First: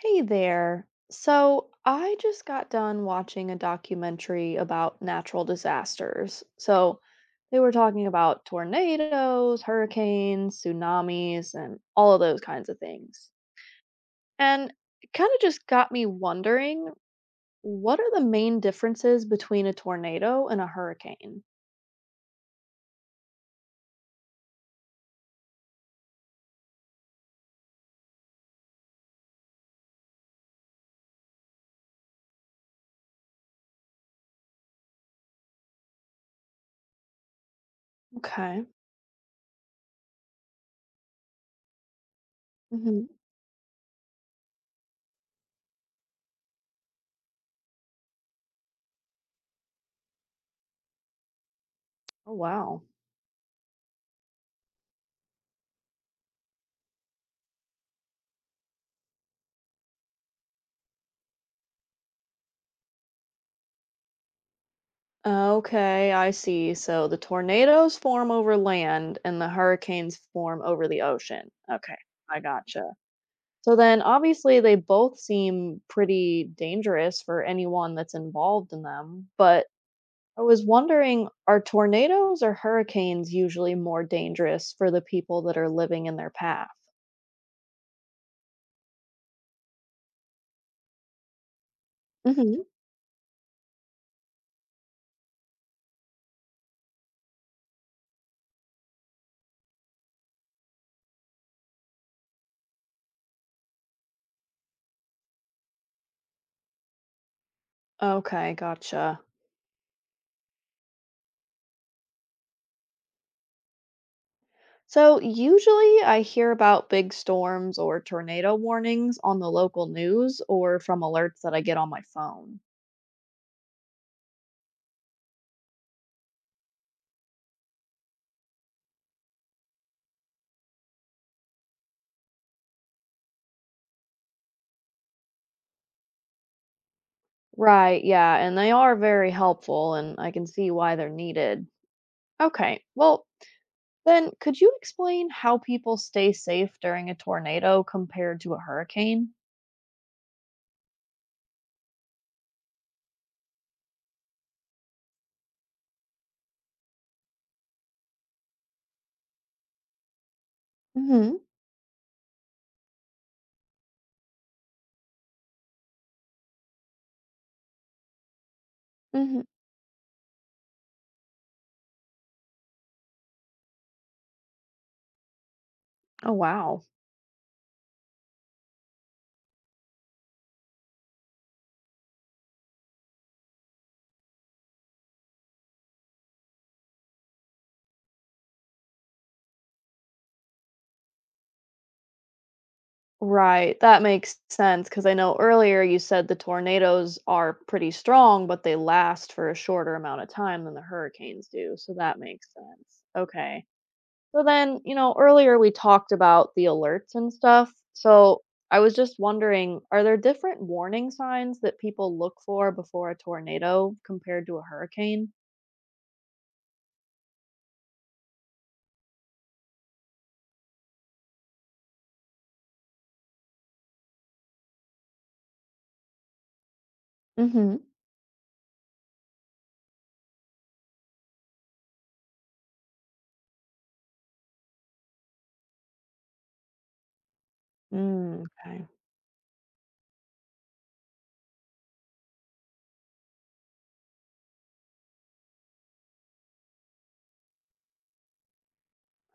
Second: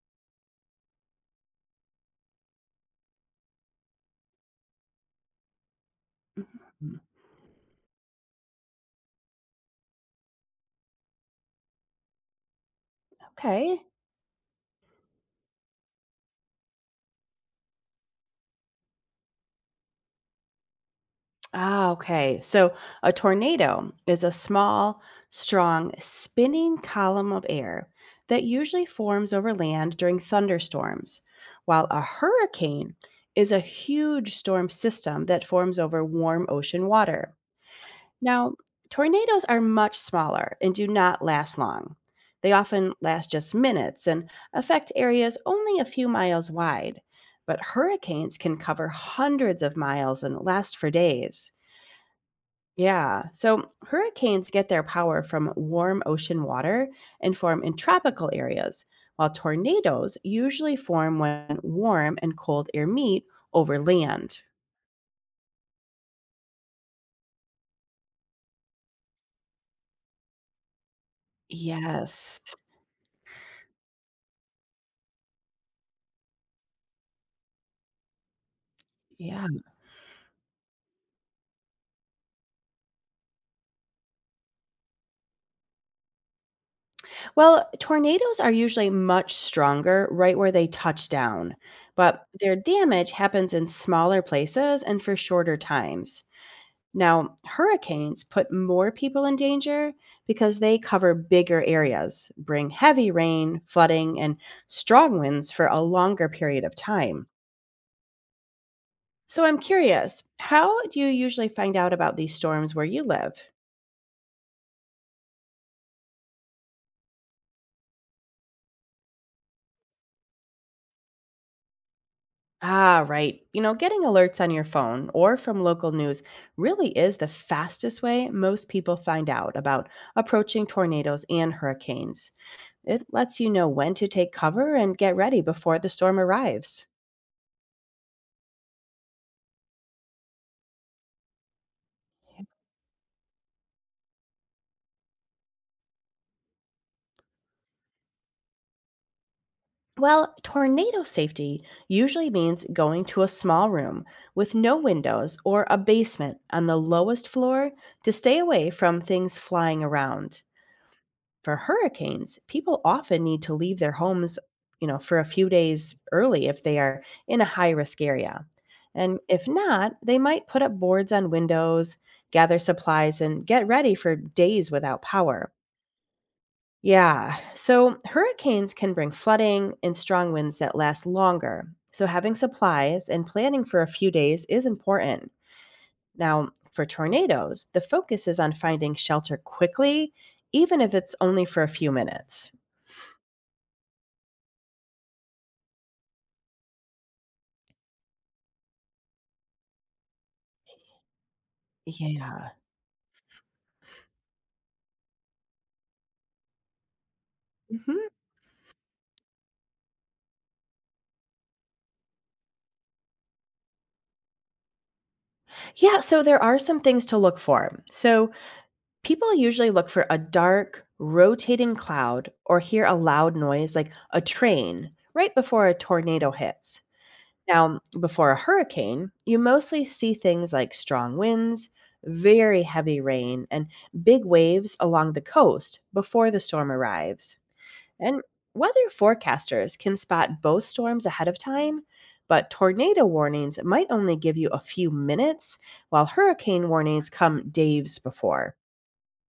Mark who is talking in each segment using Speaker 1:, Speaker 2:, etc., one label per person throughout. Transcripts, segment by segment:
Speaker 1: Hey there. So I just got done watching a documentary about natural disasters. So they were talking about tornadoes, hurricanes, tsunamis, and all of those kinds of things.
Speaker 2: Okay.
Speaker 1: And it kind of just got me wondering, what are the main differences between a tornado and a hurricane?
Speaker 2: Okay. So a tornado is a small, strong, spinning column of air that usually forms over land during thunderstorms, while a hurricane is a huge storm system that forms over warm ocean water. Now,
Speaker 1: Okay.
Speaker 2: tornadoes are much smaller and do not last long. They often
Speaker 1: Hmm.
Speaker 2: last just minutes and affect areas only a few miles wide. But hurricanes can cover hundreds of miles and last for days.
Speaker 1: Oh, wow.
Speaker 2: Yeah, so hurricanes get their power from warm ocean water and form in tropical areas, while tornadoes usually form when warm and cold air meet over land.
Speaker 1: Okay, I see. So the tornadoes form over land and the hurricanes form over the ocean. Okay, I
Speaker 2: Yes.
Speaker 1: gotcha. So then obviously they both seem pretty dangerous for anyone that's involved in them,
Speaker 2: Yeah.
Speaker 1: but I was wondering, are tornadoes or hurricanes usually more dangerous for the people that are living in their path?
Speaker 2: Well, tornadoes are usually much stronger right where they touch down, but their
Speaker 1: Hmm.
Speaker 2: damage happens in smaller places and for shorter times. Now, hurricanes put more people in danger because they cover bigger areas, bring heavy rain, flooding, and strong winds for a longer period of time.
Speaker 1: Okay, gotcha.
Speaker 2: So I'm curious, how do you usually find out about these storms where you live?
Speaker 1: So, usually I hear about big storms or tornado warnings on the local news or from alerts that I get on my phone.
Speaker 2: Right. Getting alerts on your phone or from local news really is the fastest way most people find out about approaching tornadoes and hurricanes. It lets you know when to take cover and get ready before the storm arrives.
Speaker 1: Right, yeah, and they are very helpful, and I can see why they're needed. Okay, well, then could you explain how people stay safe during a tornado compared to a hurricane?
Speaker 2: Well, tornado safety usually means going to a small room with no windows or a basement on the lowest floor to stay away from things flying around.
Speaker 1: Mm hmm.
Speaker 2: For hurricanes, people often need to leave their homes, for a few days early if they are in a high risk area. And
Speaker 1: Mm hmm.
Speaker 2: if not, they might put up boards on windows, gather supplies, and get ready for days without power.
Speaker 1: Oh, wow.
Speaker 2: Yeah, so hurricanes can bring flooding and strong winds that last longer. So having supplies and planning for a few days is important. Now, for tornadoes, the focus is on finding shelter quickly, even if it's only for a few minutes.
Speaker 1: Right, that makes sense because I know earlier you said the tornadoes are pretty strong, but they last for a shorter amount of time than the hurricanes do, so that makes
Speaker 2: Yeah.
Speaker 1: sense. Okay. So then, you know, earlier we talked about the alerts and stuff.
Speaker 2: Mhm.
Speaker 1: So I was just wondering, are there different warning signs that people look for before a tornado compared to a hurricane?
Speaker 2: Yeah, so there are some things to look for. So people usually look for a dark, rotating cloud or hear a loud noise like a train right before a tornado hits.
Speaker 1: Hmm.
Speaker 2: Now, before a hurricane, you mostly see things like strong winds, very heavy rain, and big waves along the coast before the storm arrives. And
Speaker 1: Mm, okay.
Speaker 2: weather forecasters can spot both storms ahead of time, but tornado warnings might only give you a few minutes, while hurricane warnings come days before.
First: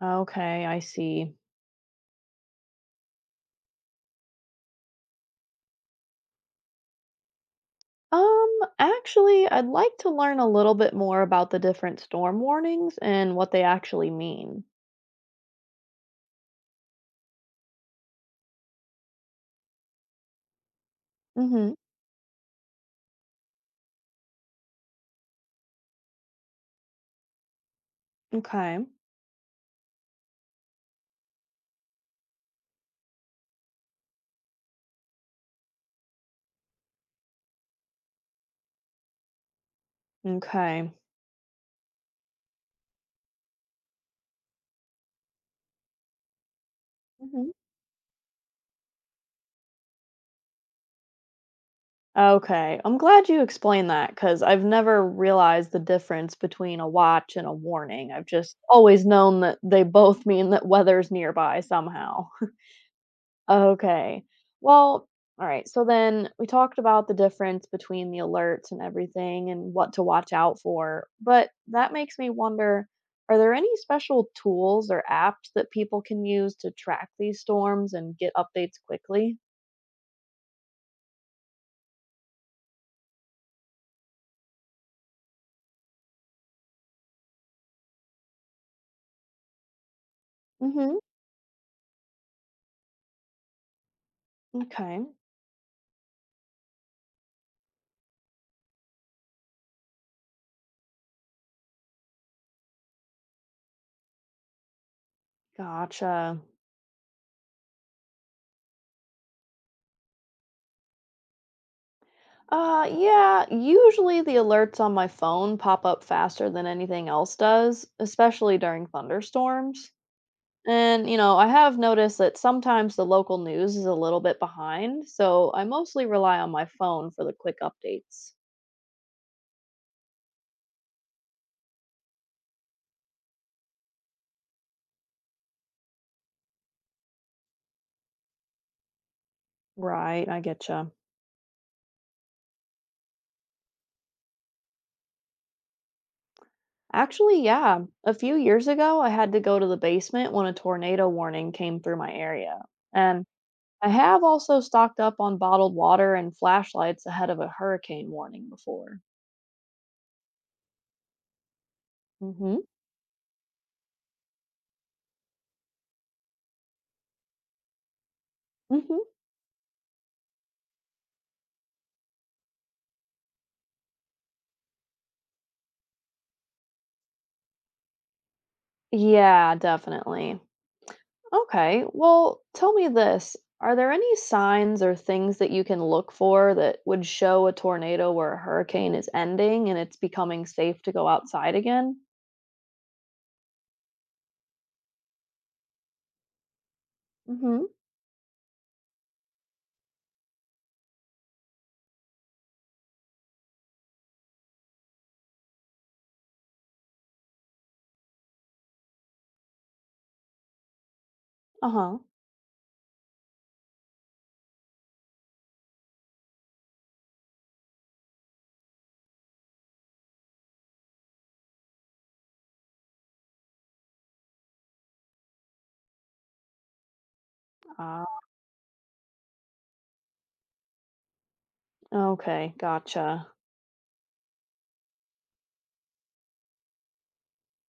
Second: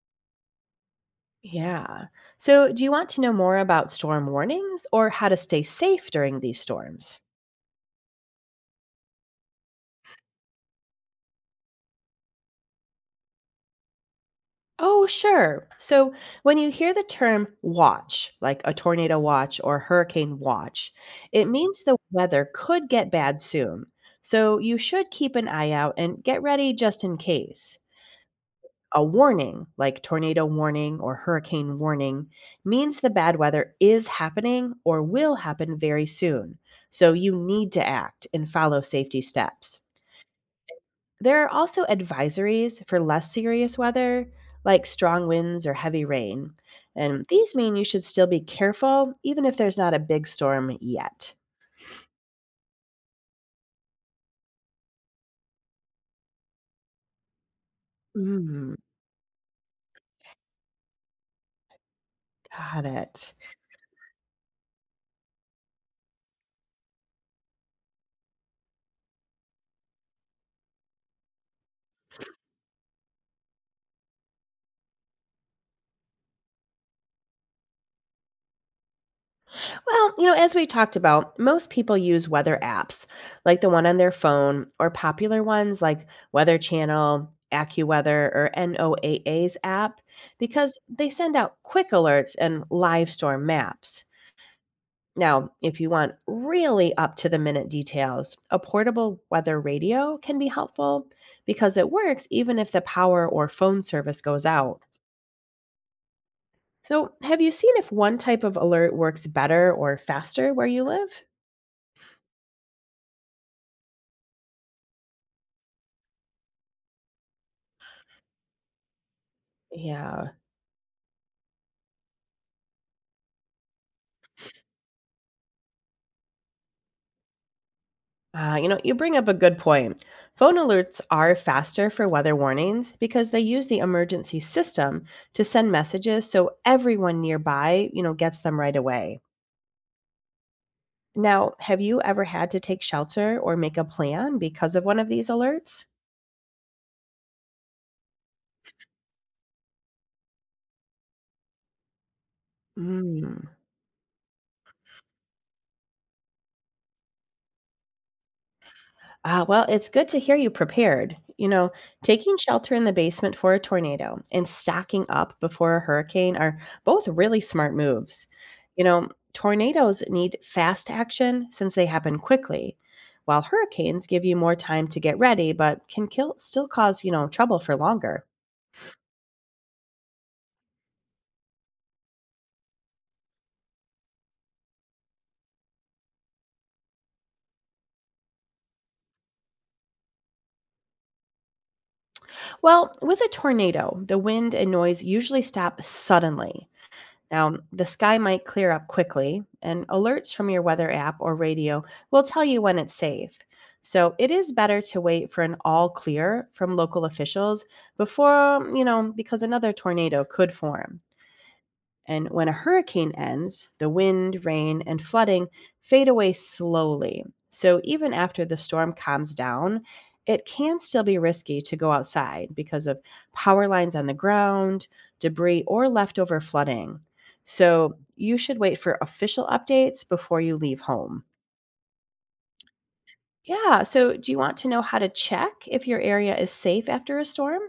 Speaker 1: Okay, I see.
Speaker 2: Yeah. So, do you want to know more about storm warnings or how to stay safe during these storms?
Speaker 1: Um, Actually, I'd like to learn a little bit more about the different storm warnings and what they actually mean.
Speaker 2: Oh, sure. So, when you hear the term watch, like a tornado watch or hurricane watch, it
Speaker 1: Mhm.
Speaker 2: means the weather could get bad soon. So, you should keep an eye out and get ready just in case.
Speaker 1: Okay.
Speaker 2: A warning, like tornado warning or hurricane warning, means the bad weather is happening or will happen very soon, so you need to act and follow safety steps.
Speaker 1: Okay.
Speaker 2: There are also advisories for less serious weather, like strong winds or heavy rain, and
Speaker 1: Mhm.
Speaker 2: these mean you should still be careful even if there's not a big storm yet.
Speaker 1: Okay. I'm glad you explained that cuz I've never realized the difference between a watch and a warning. I've just
Speaker 2: Mm,
Speaker 1: always known that they both mean that weather's nearby somehow.
Speaker 2: got it.
Speaker 1: Okay. Well, all right. So then we talked about the difference between the alerts and everything and what to watch out for. But that makes me wonder, are there any special tools or apps that people can use to track these storms and get updates quickly?
Speaker 2: Well, as we talked about, most people use weather apps like the one on their phone or popular ones like Weather Channel, AccuWeather, or NOAA's app because
Speaker 1: Hmm.
Speaker 2: they send out quick alerts and live storm maps.
Speaker 1: Okay.
Speaker 2: Now, if you want really up to the minute details, a portable weather radio can be helpful because it works even if the power or phone service goes out.
Speaker 1: Gotcha.
Speaker 2: So, have you seen if one type of alert works better or faster where you live?
Speaker 1: Yeah, usually the alerts on my phone pop up faster than anything else does, especially during thunderstorms.
Speaker 2: Yeah,
Speaker 1: And, you know, I have noticed that sometimes the local news is a little bit behind, so I mostly rely on my phone for the quick updates.
Speaker 2: You bring up a good point. Phone alerts are faster for weather warnings because they use the emergency system to send messages so everyone nearby, gets them right away.
Speaker 1: Right, I getcha.
Speaker 2: Now, have you ever had to take shelter or make a plan because of one of these alerts?
Speaker 1: Actually, yeah. A few years ago, I had to go to the basement when a tornado warning came through my area. And
Speaker 2: Mm.
Speaker 1: I have also stocked up on bottled water and flashlights ahead of a hurricane warning before.
Speaker 2: Well, it's good to hear you prepared. Taking
Speaker 1: Hmm.
Speaker 2: shelter in the basement for a tornado and stocking up before a hurricane are both really smart moves.
Speaker 1: Hmm.
Speaker 2: Tornadoes need fast action since they happen quickly, while hurricanes give you more time to get ready but can kill, still cause, trouble for longer.
Speaker 1: Yeah, definitely. Okay. Well, tell me this. Are there any signs or things that you can look for that would show a tornado or a hurricane is ending and it's becoming safe to go outside again?
Speaker 2: Well, with a tornado, the wind and noise usually stop suddenly. Now,
Speaker 1: Mm-hmm.
Speaker 2: the sky might clear up quickly, and alerts from your weather app or radio will tell you when it's safe. So, it is better to wait for an all clear from local officials before, because another tornado could form.
Speaker 1: Uh-huh.
Speaker 2: And when a hurricane ends, the wind, rain, and flooding fade away slowly. So even after the storm calms down, it can still be risky to go outside because of power lines on the ground, debris, or leftover flooding. So
Speaker 1: Ah,
Speaker 2: you should wait for official updates before you leave home.
Speaker 1: okay, gotcha.
Speaker 2: Yeah, so do you want to know how to check if your area is safe after a storm?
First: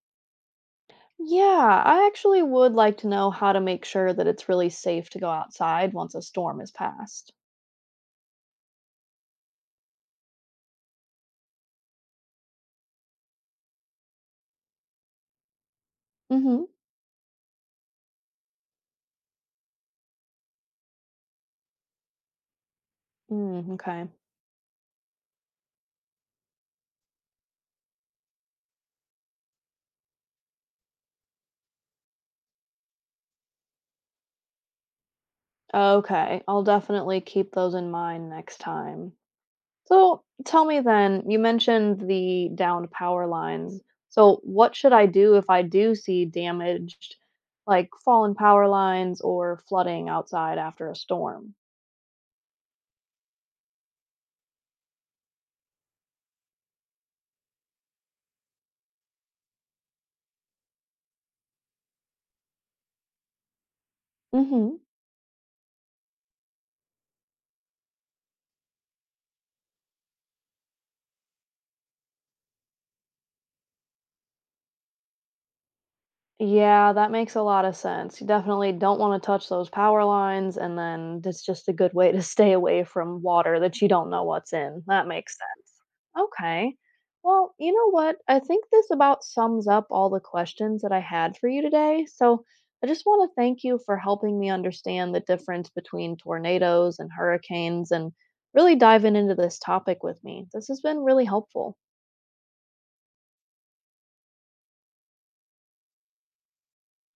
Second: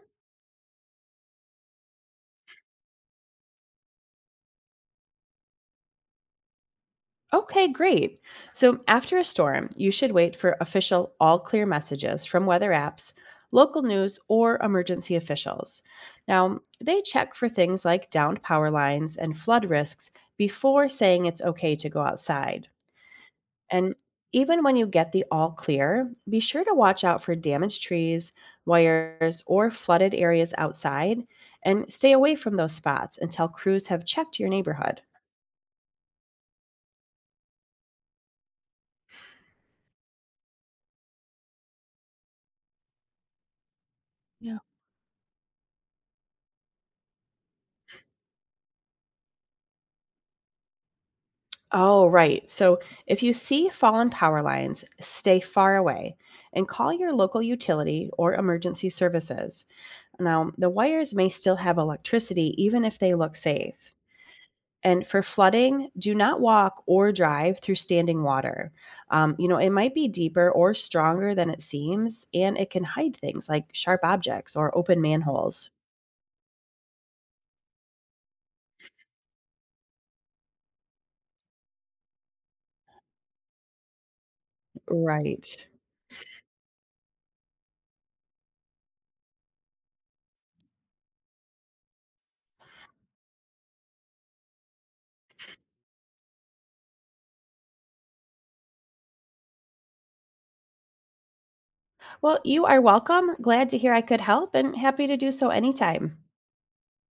Speaker 1: Yeah, I actually would like to know how to make sure that it's really safe to go outside once a storm is passed.
Speaker 2: Okay, great. So after a storm, you should wait for official all clear messages from weather apps, local news, or emergency officials. Now,
Speaker 1: Mm-hmm.
Speaker 2: they check for things like downed power lines and flood risks before saying it's okay to go outside.
Speaker 1: Mm,
Speaker 2: And
Speaker 1: okay.
Speaker 2: even when you get the all clear, be sure to watch out for damaged trees, wires, or flooded areas outside and stay away from those spots until crews have checked your neighborhood.
Speaker 1: Okay, I'll definitely keep those in mind next time. So tell me then, you mentioned the downed power lines. So
Speaker 2: Yeah.
Speaker 1: what should I do if I do see damaged, like fallen power lines or flooding outside after a storm?
Speaker 2: Oh, right. So if you see fallen power lines, stay far away and call your local utility or emergency services. Now, the wires may still have electricity even if they look safe.
Speaker 1: Hmm.
Speaker 2: And for flooding, do not walk or drive through standing water. It might be deeper or stronger than it seems, and it can hide things like sharp objects or open manholes.
Speaker 1: Yeah, that makes a lot of sense. You definitely don't wanna touch those power lines, and then it's just a good way to stay away from water that you don't know what's in. That makes
Speaker 2: Right.
Speaker 1: sense. Okay. Well, you know what? I think this about sums up all the questions that I had for you today. So I just wanna thank you for helping me understand the difference between tornadoes and hurricanes and really diving into this topic with me. This has been really helpful.
Speaker 2: Well, you are welcome. Glad to hear I could help and happy to do so anytime.